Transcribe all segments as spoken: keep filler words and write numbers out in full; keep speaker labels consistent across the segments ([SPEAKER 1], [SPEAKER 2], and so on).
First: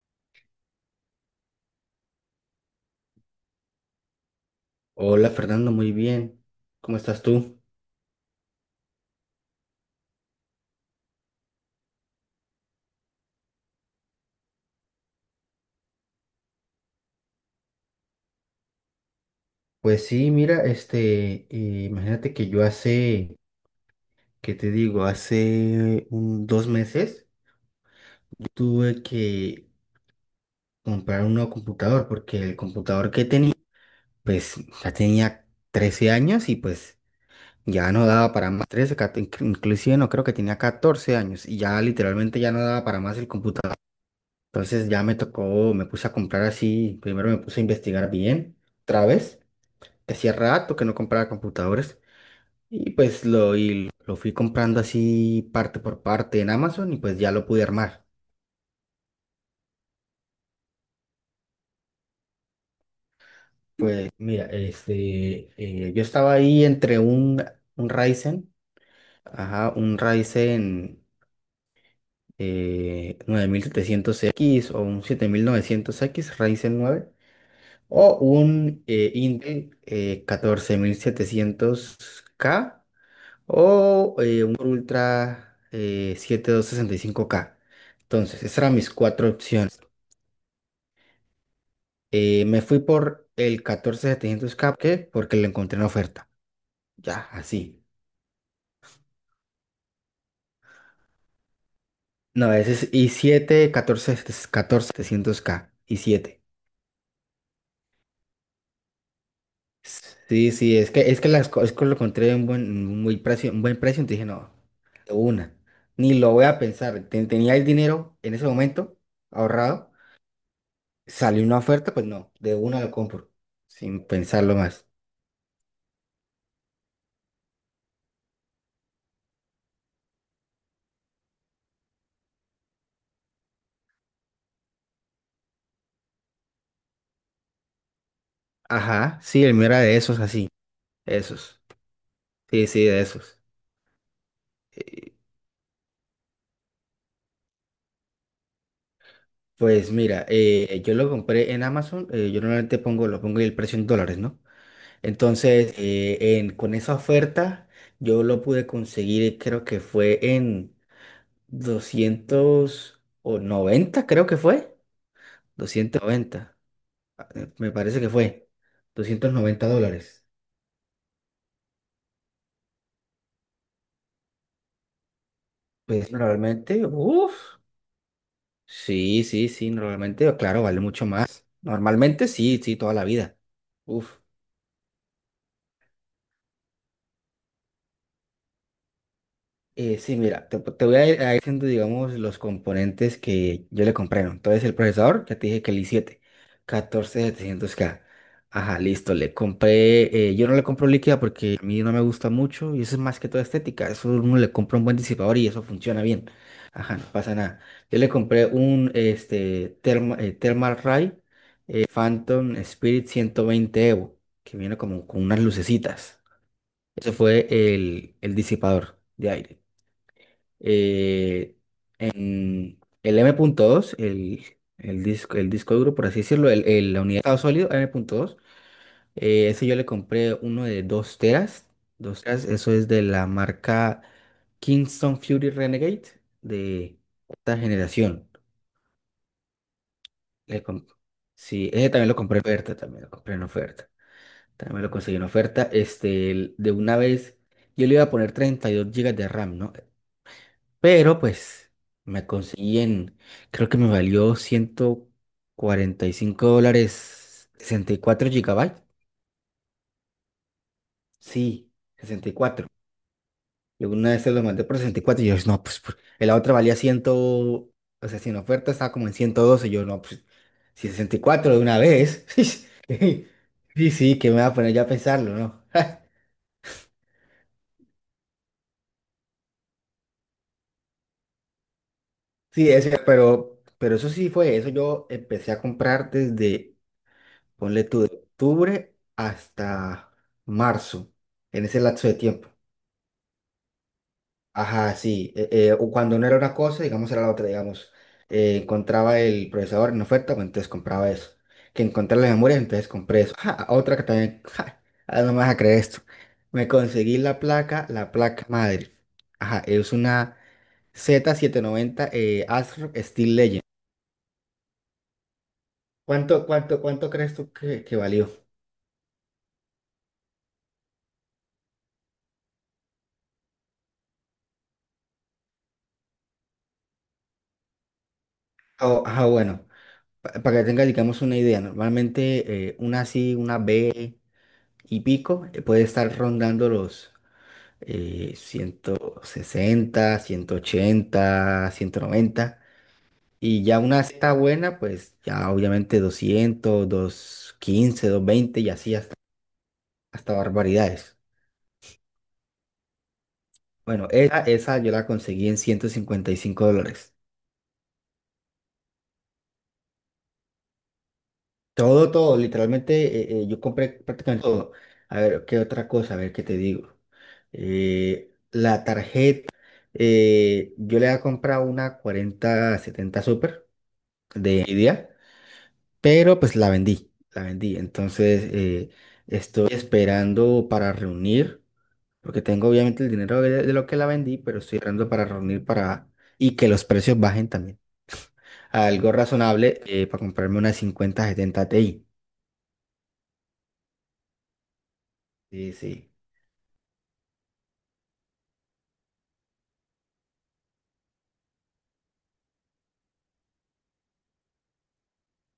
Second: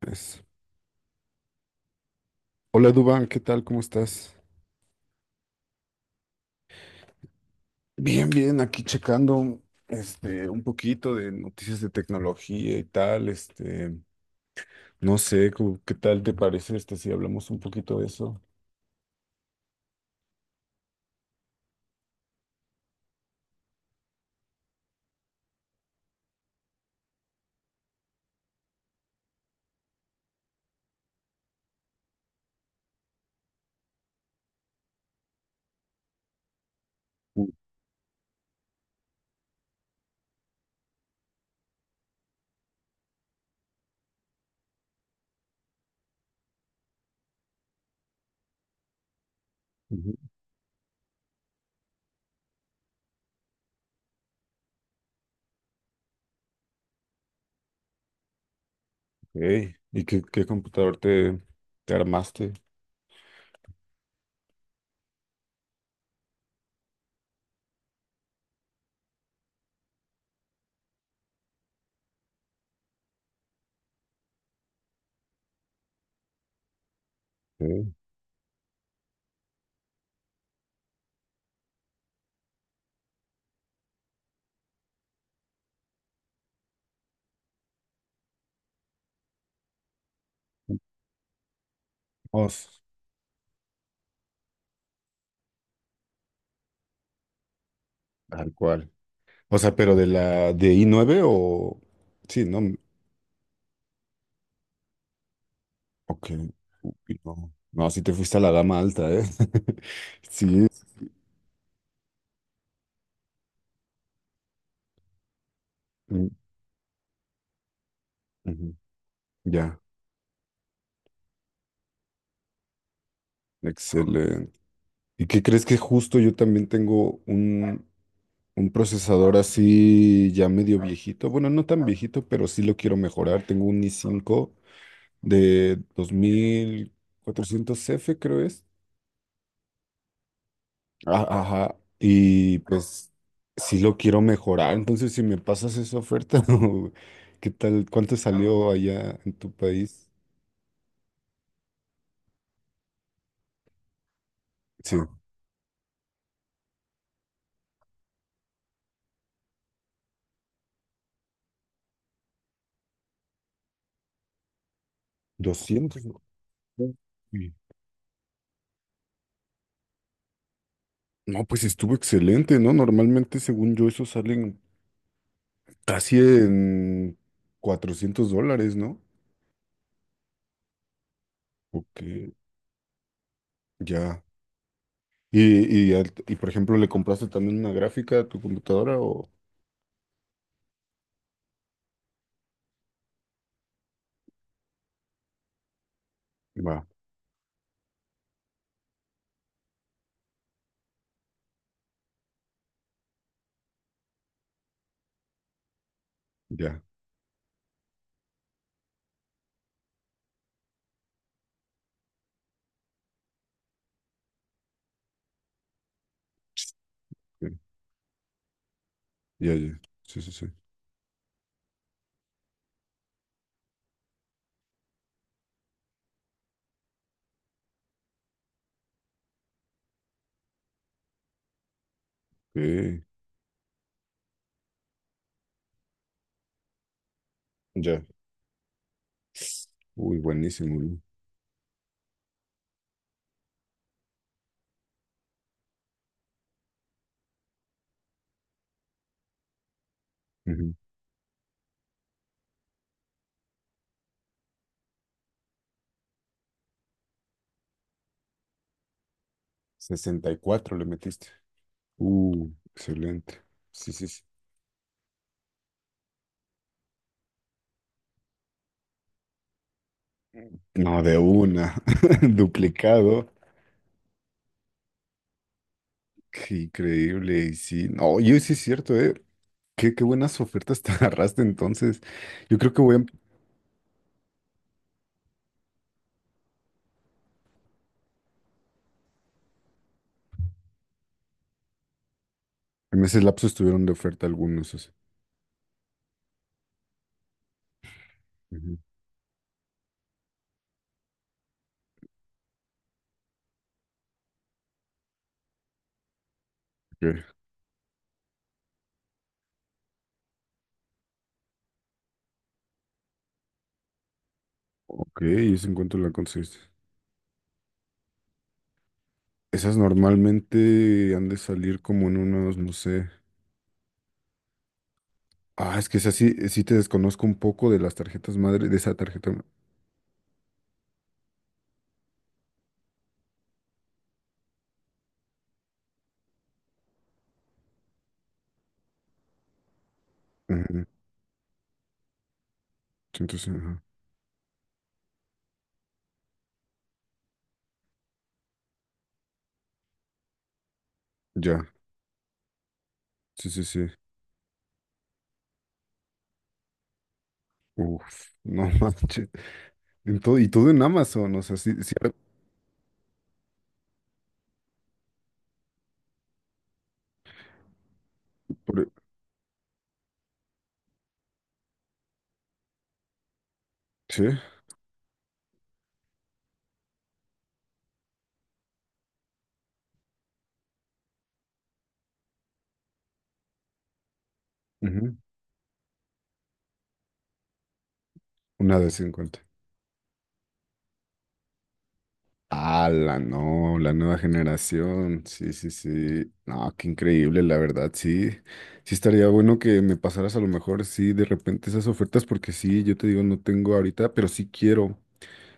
[SPEAKER 1] Pues, Hola Duban, ¿qué tal? ¿Cómo estás?
[SPEAKER 2] Hola Fernando, muy bien. ¿Cómo estás tú?
[SPEAKER 1] Bien, bien, aquí checando este un poquito de noticias de tecnología y tal, este, no sé, como, ¿qué tal te parece este si hablamos un poquito de eso?
[SPEAKER 2] Pues sí, mira, este, eh, imagínate que yo hace, ¿qué te digo? Hace un, dos meses tuve que comprar un nuevo computador porque el computador que tenía, pues ya tenía trece años y pues
[SPEAKER 1] Mm,
[SPEAKER 2] ya no daba para más. Trece, cat- inc- inclusive no creo que tenía catorce años y ya literalmente ya no daba para más el computador. Entonces ya me tocó, me puse a comprar así, primero me puse a investigar bien, otra vez.
[SPEAKER 1] ujú.
[SPEAKER 2] Hacía rato que no compraba computadores y pues lo, y lo fui comprando así parte por parte en Amazon y pues ya lo pude armar.
[SPEAKER 1] Ey, ¿Y qué, qué computador te, te armaste?
[SPEAKER 2] Mira, este, eh, yo estaba ahí entre un, un Ryzen, ajá, un Ryzen eh, nueve mil setecientos x o un siete mil novecientos x Ryzen nueve
[SPEAKER 1] Sí.
[SPEAKER 2] o un eh, Intel eh, catorce mil setecientos k o eh, un Core Ultra eh, siete dos seis cinco K. Entonces, esas eran mis cuatro opciones. Eh,
[SPEAKER 1] Oh,
[SPEAKER 2] me fui
[SPEAKER 1] s-
[SPEAKER 2] por el catorce mil setecientos K, ¿qué? Porque lo encontré en oferta. Ya, así.
[SPEAKER 1] Tal cual. O sea, pero de la de i nueve o sí,
[SPEAKER 2] No,
[SPEAKER 1] no,
[SPEAKER 2] ese es i siete, catorce, catorce mil setecientos K, i
[SPEAKER 1] ok.
[SPEAKER 2] siete.
[SPEAKER 1] Uy, no, no, sí te fuiste a la gama alta, ¿eh?
[SPEAKER 2] Sí,
[SPEAKER 1] Sí.
[SPEAKER 2] sí, es que, es que las co- es que lo encontré en buen, en un buen precio, un buen precio, entonces dije, no, de una. Ni
[SPEAKER 1] Mm,
[SPEAKER 2] lo voy a pensar. Ten- tenía el dinero en ese
[SPEAKER 1] ujú.
[SPEAKER 2] momento
[SPEAKER 1] Ya,
[SPEAKER 2] ahorrado. Sale una oferta, pues no, de una lo compro, sin
[SPEAKER 1] excelente.
[SPEAKER 2] pensarlo más.
[SPEAKER 1] ¿Y qué crees que justo yo también tengo un, un procesador así ya medio viejito? Bueno, no tan viejito, pero sí lo quiero mejorar. Tengo un i cinco de dos mil cuatrocientos f creo es.
[SPEAKER 2] Ajá, sí, el mío era de esos así,
[SPEAKER 1] Ah,
[SPEAKER 2] esos.
[SPEAKER 1] ajá. Y
[SPEAKER 2] Sí, sí, de
[SPEAKER 1] pues
[SPEAKER 2] esos.
[SPEAKER 1] sí lo quiero mejorar. Entonces,
[SPEAKER 2] Eh,
[SPEAKER 1] si me pasas esa oferta, o ¿qué tal? ¿Cuánto salió allá en tu
[SPEAKER 2] Pues
[SPEAKER 1] país?
[SPEAKER 2] mira, eh, yo lo compré en Amazon, eh, yo normalmente pongo, lo pongo el precio en dólares, ¿no?
[SPEAKER 1] Sí,
[SPEAKER 2] Entonces, eh, en- con esa oferta, yo lo pude conseguir, creo que fue en doscientos noventa creo que fue.
[SPEAKER 1] doscientos, ¿no?
[SPEAKER 2] doscientos noventa,
[SPEAKER 1] Sí.
[SPEAKER 2] eh, me parece que fue. Doscientos noventa dólares.
[SPEAKER 1] No, pues estuvo excelente, ¿no? Normalmente, según yo, eso salen
[SPEAKER 2] Pues
[SPEAKER 1] casi
[SPEAKER 2] normalmente,
[SPEAKER 1] en
[SPEAKER 2] uff.
[SPEAKER 1] cuatrocientos dólares, ¿no?
[SPEAKER 2] Sí, sí, sí, normalmente, claro, vale mucho más. Normalmente
[SPEAKER 1] Porque
[SPEAKER 2] sí, sí, toda la vida. Uf.
[SPEAKER 1] ya. Y, y, al- y, por ejemplo, ¿le compraste también una gráfica a tu computadora o...?
[SPEAKER 2] Eh, sí, mira, te, te voy a ir a ir diciendo, digamos, los componentes que yo le compré, ¿no? Entonces, el procesador, ya te dije que el i siete,
[SPEAKER 1] Va,
[SPEAKER 2] catorce mil setecientos K. Ajá, listo, le compré, eh, yo no le compro líquida porque a mí no me gusta mucho y eso es más que todo estética. Eso uno le compra un buen disipador y eso funciona bien.
[SPEAKER 1] ya.
[SPEAKER 2] Ajá, no pasa nada. Yo le compré un, este, Therma, eh, Thermalray Phantom Spirit ciento veinte Evo, que viene como con unas lucecitas. Ese fue
[SPEAKER 1] Sí,
[SPEAKER 2] el, el disipador de
[SPEAKER 1] ya,
[SPEAKER 2] aire.
[SPEAKER 1] ya. Sí, sí, sí.
[SPEAKER 2] Eh, en el M.dos, el, el disco, el disco duro, por así decirlo, el, el- la unidad de estado sólido M.dos, eh, ese yo le compré uno de dos teras. Dos teras, eso es de
[SPEAKER 1] Sí,
[SPEAKER 2] la marca Kingston Fury Renegade de esta
[SPEAKER 1] ya.
[SPEAKER 2] generación.
[SPEAKER 1] Uy,
[SPEAKER 2] Le
[SPEAKER 1] buenísimo,
[SPEAKER 2] comp-
[SPEAKER 1] güey.
[SPEAKER 2] sí, ese también lo compré en oferta, también lo compré en oferta. También me lo conseguí en oferta. Este, el- de una vez, yo le iba a poner treinta y dos gigas de RAM, ¿no?
[SPEAKER 1] Ujú.
[SPEAKER 2] Pero pues me conseguí en, creo que me valió ciento cuarenta y cinco dólares, sesenta y cuatro gigabytes.
[SPEAKER 1] Sesenta y cuatro le metiste.
[SPEAKER 2] Sí, sesenta y
[SPEAKER 1] Uh,
[SPEAKER 2] cuatro
[SPEAKER 1] excelente.
[SPEAKER 2] Yo
[SPEAKER 1] Sí, sí,
[SPEAKER 2] una
[SPEAKER 1] sí.
[SPEAKER 2] vez se lo mandé por sesenta y cuatro y yo, no, pues, por- la otra valía cien, o sea, sin oferta estaba como en ciento doce. Yo, no, pues, si
[SPEAKER 1] No,
[SPEAKER 2] sesenta
[SPEAKER 1] de
[SPEAKER 2] y cuatro de
[SPEAKER 1] una.
[SPEAKER 2] una vez.
[SPEAKER 1] Duplicado.
[SPEAKER 2] Sí, sí, que me va a poner ya a pensarlo, ¿no?
[SPEAKER 1] Qué increíble. Y sí, no, yo sí, es cierto, ¿eh? Qué, qué buenas ofertas te agarraste entonces. Yo
[SPEAKER 2] Sí,
[SPEAKER 1] creo que
[SPEAKER 2] es
[SPEAKER 1] voy
[SPEAKER 2] cierto,
[SPEAKER 1] a
[SPEAKER 2] pero, pero eso sí fue eso. Yo empecé a comprar desde, ponle tú, de octubre hasta marzo, en ese lapso de tiempo.
[SPEAKER 1] en ese lapso estuvieron de oferta algunos, así.
[SPEAKER 2] Ajá, sí. eh, eh, o cuando no era una cosa, digamos, era la otra, digamos. eh,
[SPEAKER 1] Ujú.
[SPEAKER 2] encontraba el procesador en oferta, pues entonces compraba eso. Que encontré la memoria, entonces compré eso. Ja, otra que también, ja, ah, no me vas a creer esto. Me conseguí
[SPEAKER 1] Ok,
[SPEAKER 2] la placa, la placa madre. Ajá, es una Z setecientos noventa eh, Acer Steel Legend.
[SPEAKER 1] ok, ¿y ese encuentro la
[SPEAKER 2] ¿Cuánto,
[SPEAKER 1] conseguiste?
[SPEAKER 2] cuánto, cuánto crees tú que, que valió?
[SPEAKER 1] Esas normalmente han de salir como en unos, no sé. Ah, es que esa sí, sí te desconozco un poco de las tarjetas madre, de esa
[SPEAKER 2] Ah, ah,
[SPEAKER 1] tarjeta, ¿no?
[SPEAKER 2] bueno, pa- para que tengas, digamos, una idea, normalmente eh, una sí, una B y pico eh, puede estar rondando los eh, ciento sesenta, ciento
[SPEAKER 1] Ujú,
[SPEAKER 2] ochenta, ciento noventa
[SPEAKER 1] entonces,
[SPEAKER 2] y ya
[SPEAKER 1] ajá,
[SPEAKER 2] una está buena, pues ya obviamente doscientos, doscientos quince, doscientos quince, veinte y así hasta, hasta barbaridades.
[SPEAKER 1] ya, sí, sí, sí.
[SPEAKER 2] Bueno, esa, esa yo la conseguí en ciento cincuenta y cinco dólares.
[SPEAKER 1] Uf, no manches. En todo- y todo en Amazon, o sea, sí, sí,
[SPEAKER 2] Todo,
[SPEAKER 1] era
[SPEAKER 2] todo, literalmente eh, eh, yo compré prácticamente todo. A ver, ¿qué otra cosa? A ver, ¿qué te digo? Eh,
[SPEAKER 1] por-
[SPEAKER 2] la
[SPEAKER 1] e,
[SPEAKER 2] tarjeta, eh, yo le había comprado una cuarenta setenta Super
[SPEAKER 1] sí,
[SPEAKER 2] de Nvidia, pero pues la vendí, la vendí. Entonces eh, estoy esperando para reunir, porque tengo obviamente el dinero de, de lo que la vendí, pero estoy esperando
[SPEAKER 1] ujú,
[SPEAKER 2] para reunir para y que los precios bajen también.
[SPEAKER 1] una de
[SPEAKER 2] Algo
[SPEAKER 1] cincuenta.
[SPEAKER 2] razonable eh, para comprarme una cincuenta setenta Ti.
[SPEAKER 1] Ah, la no, la nueva generación. Sí, sí,
[SPEAKER 2] Sí, sí.
[SPEAKER 1] sí. No, qué increíble, la verdad, sí. Sí estaría bueno que me pasaras a lo mejor, sí, de repente esas ofertas, porque sí, yo te digo, no tengo ahorita, pero sí quiero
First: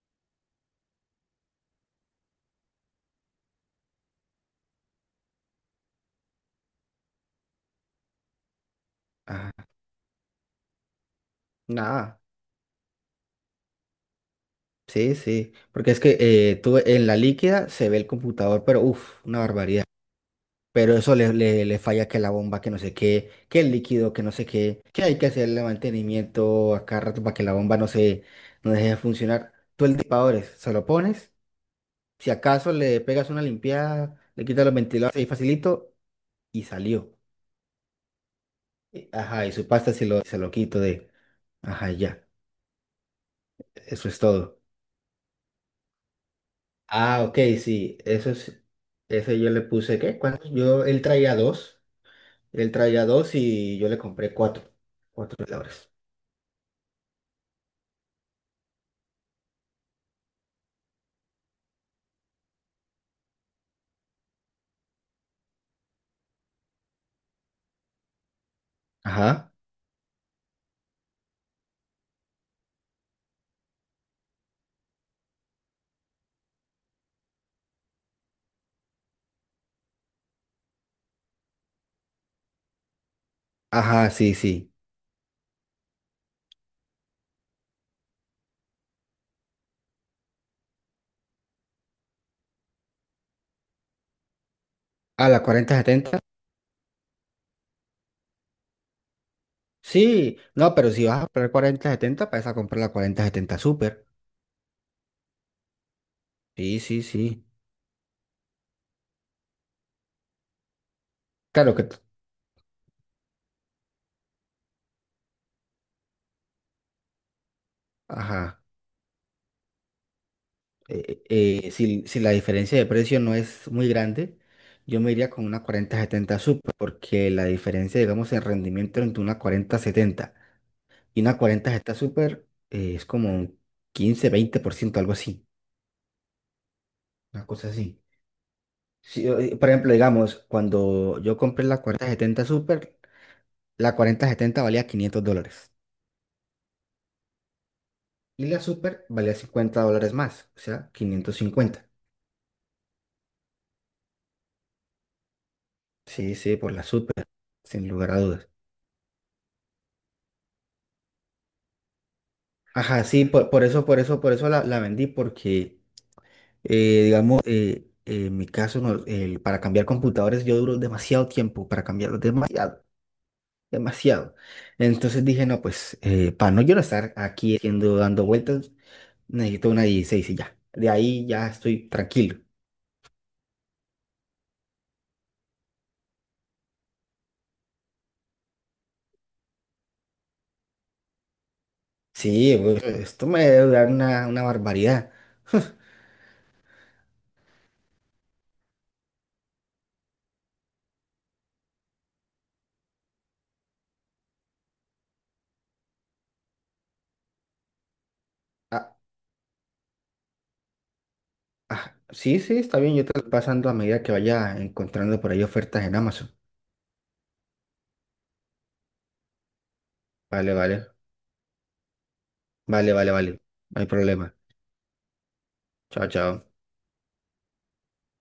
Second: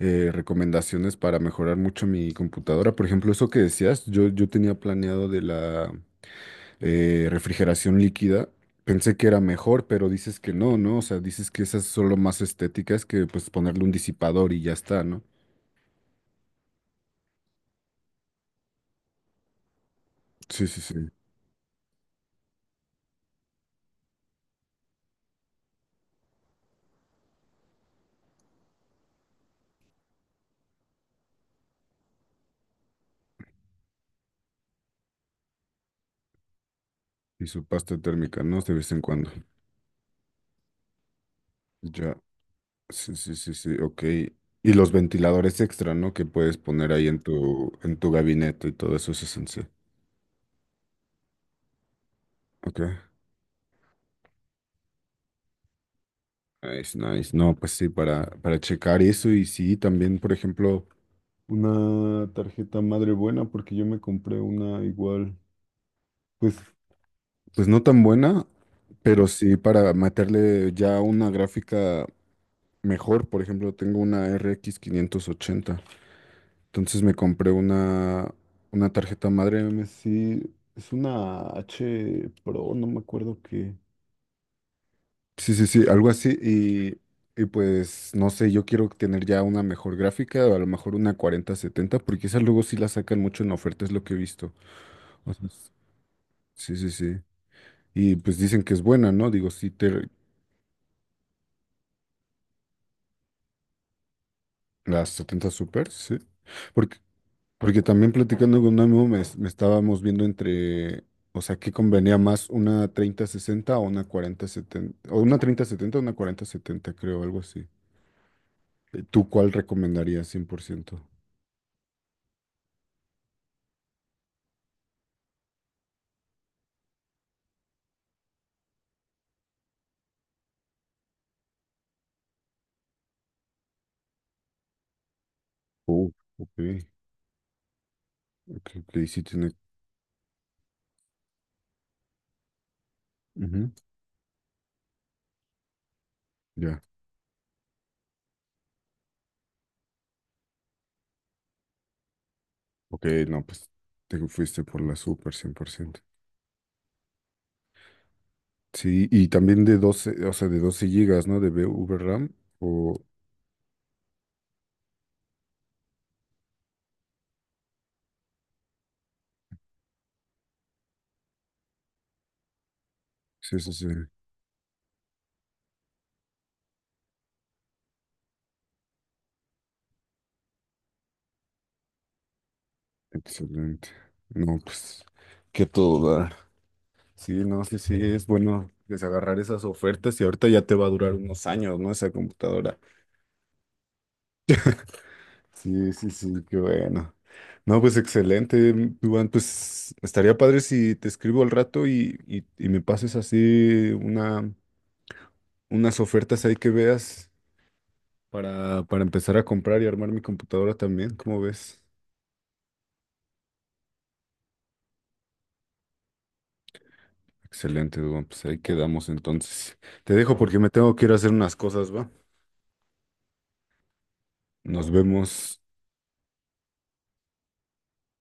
[SPEAKER 1] eh, recomendaciones para mejorar mucho mi computadora. Por ejemplo, eso que decías, yo, yo tenía planeado de la eh, refrigeración líquida. Pensé que era mejor, pero dices que no, ¿no? O sea, dices que esas son solo
[SPEAKER 2] Nada,
[SPEAKER 1] más estéticas que pues ponerle un disipador y ya está,
[SPEAKER 2] sí,
[SPEAKER 1] ¿no?
[SPEAKER 2] sí, porque es que eh, tú en la líquida se ve el computador, pero uff, una barbaridad.
[SPEAKER 1] Sí, sí,
[SPEAKER 2] Pero
[SPEAKER 1] sí.
[SPEAKER 2] eso le, le, le falla que la bomba, que no sé qué, que el líquido, que no sé qué, que hay que hacerle mantenimiento a cada rato para que la bomba no se no deje de funcionar. Tú el disipador se lo pones, si acaso le pegas una limpiada, le quitas los ventiladores ahí facilito y salió.
[SPEAKER 1] Y su pasta térmica, ¿no? De vez en cuando.
[SPEAKER 2] Ajá, y su pasta se lo, se lo quito de, ajá,
[SPEAKER 1] Ya.
[SPEAKER 2] ya,
[SPEAKER 1] Sí, sí, sí, sí, ok.
[SPEAKER 2] eso es todo.
[SPEAKER 1] Y los ventiladores extra, ¿no? Que puedes poner ahí en
[SPEAKER 2] Ah, ok,
[SPEAKER 1] tu, en
[SPEAKER 2] sí,
[SPEAKER 1] tu
[SPEAKER 2] eso es,
[SPEAKER 1] gabinete y todo eso es
[SPEAKER 2] ese yo le
[SPEAKER 1] esencial.
[SPEAKER 2] puse, ¿qué? ¿Cuántos? Yo, él traía dos, él
[SPEAKER 1] Ok.
[SPEAKER 2] traía dos y yo le compré cuatro, cuatro veladores.
[SPEAKER 1] Nice, nice. No, pues sí, para, para checar eso y sí, también, por ejemplo, una tarjeta madre buena, porque yo me compré una igual, pues. Pues no tan buena, pero
[SPEAKER 2] Ajá,
[SPEAKER 1] sí para meterle ya una gráfica mejor. Por ejemplo, tengo una R X ochenta. Entonces me compré una, una tarjeta madre M S I. Es una H Pro, no me acuerdo qué.
[SPEAKER 2] ajá, sí, sí.
[SPEAKER 1] Sí, sí, sí, algo así. Y, y pues no sé, yo quiero tener ya una mejor gráfica, o a lo mejor una cuarenta setenta porque esas luego sí las sacan mucho en oferta, es lo que he visto.
[SPEAKER 2] ¿A
[SPEAKER 1] O
[SPEAKER 2] la
[SPEAKER 1] sea, s-
[SPEAKER 2] cuarenta setenta?
[SPEAKER 1] sí, sí, sí. Y pues dicen que es buena, ¿no? Digo, sí, te,
[SPEAKER 2] Sí, no, pero si vas a comprar cuarenta setenta, vas a comprar la cuarenta setenta Super.
[SPEAKER 1] las setenta Super, sí.
[SPEAKER 2] Sí,
[SPEAKER 1] Porque,
[SPEAKER 2] sí, sí.
[SPEAKER 1] porque también platicando con un amigo me, me estábamos viendo entre, o sea, ¿qué
[SPEAKER 2] Claro que, t-
[SPEAKER 1] convenía más? ¿Una treinta sesenta o una cuarenta setenta? O una treinta setenta o una cuarenta setenta creo, algo así.
[SPEAKER 2] ajá,
[SPEAKER 1] ¿Tú cuál recomendarías cien por ciento?
[SPEAKER 2] eh, eh, si, si la diferencia de precio no es muy grande, yo me iría con una cuarenta setenta Super, porque la diferencia, digamos, en rendimiento entre una cuarenta setenta y una cuarenta está súper, eh, es como un quince, veinte por ciento algo así,
[SPEAKER 1] Uh, Ok,
[SPEAKER 2] una cosa así.
[SPEAKER 1] ok, ok, sí
[SPEAKER 2] Si,
[SPEAKER 1] tiene...
[SPEAKER 2] eh, por ejemplo, digamos, cuando yo compré la cuarenta setenta Super,
[SPEAKER 1] Ujú,
[SPEAKER 2] la cuarenta setenta valía quinientos dólares
[SPEAKER 1] ya,
[SPEAKER 2] y la Super valía cincuenta dólares más, o sea, quinientos cincuenta.
[SPEAKER 1] ok, no, pues te fuiste por la Super cien por ciento.
[SPEAKER 2] Sí, sí, por la Super, sin lugar a dudas.
[SPEAKER 1] Sí, y también de doce, o sea, de doce gigas, ¿no? De V RAM, o...
[SPEAKER 2] Ajá, sí, por, por eso, por eso, por eso la, la vendí, porque, eh, digamos, eh, en mi caso, no, el- para cambiar computadores yo duro demasiado tiempo, para cambiarlos demasiado
[SPEAKER 1] Sí, sí, sí,
[SPEAKER 2] demasiado. Entonces dije, no, pues eh, para no yo no estar aquí haciendo, dando vueltas, necesito una dieciséis y ya. De ahí ya estoy tranquilo.
[SPEAKER 1] excelente. No, pues, que todo da. Sí, no, sí, sí, es bueno desagarrar esas ofertas y ahorita ya te va a durar unos años, ¿no? Esa
[SPEAKER 2] Sí,
[SPEAKER 1] computadora.
[SPEAKER 2] pues, esto me debe durar una, una barbaridad.
[SPEAKER 1] Sí, sí, sí, qué bueno. No, pues excelente, mm, Iván. Pues estaría padre si te escribo al rato y, y- y me pases así una, unas ofertas ahí que veas para,
[SPEAKER 2] Ah,
[SPEAKER 1] para empezar a comprar y armar mi computadora también. ¿Cómo ves?
[SPEAKER 2] ah, sí, sí, está bien, yo te lo voy pasando a medida que vaya encontrando por ahí ofertas en Amazon.
[SPEAKER 1] Excelente, Iván. Pues ahí quedamos entonces. Te dejo
[SPEAKER 2] Vale,
[SPEAKER 1] porque me
[SPEAKER 2] vale,
[SPEAKER 1] tengo que ir a hacer unas cosas, ¿va?
[SPEAKER 2] vale, vale, vale. No hay problema.
[SPEAKER 1] Nos vemos.
[SPEAKER 2] Chao, chao.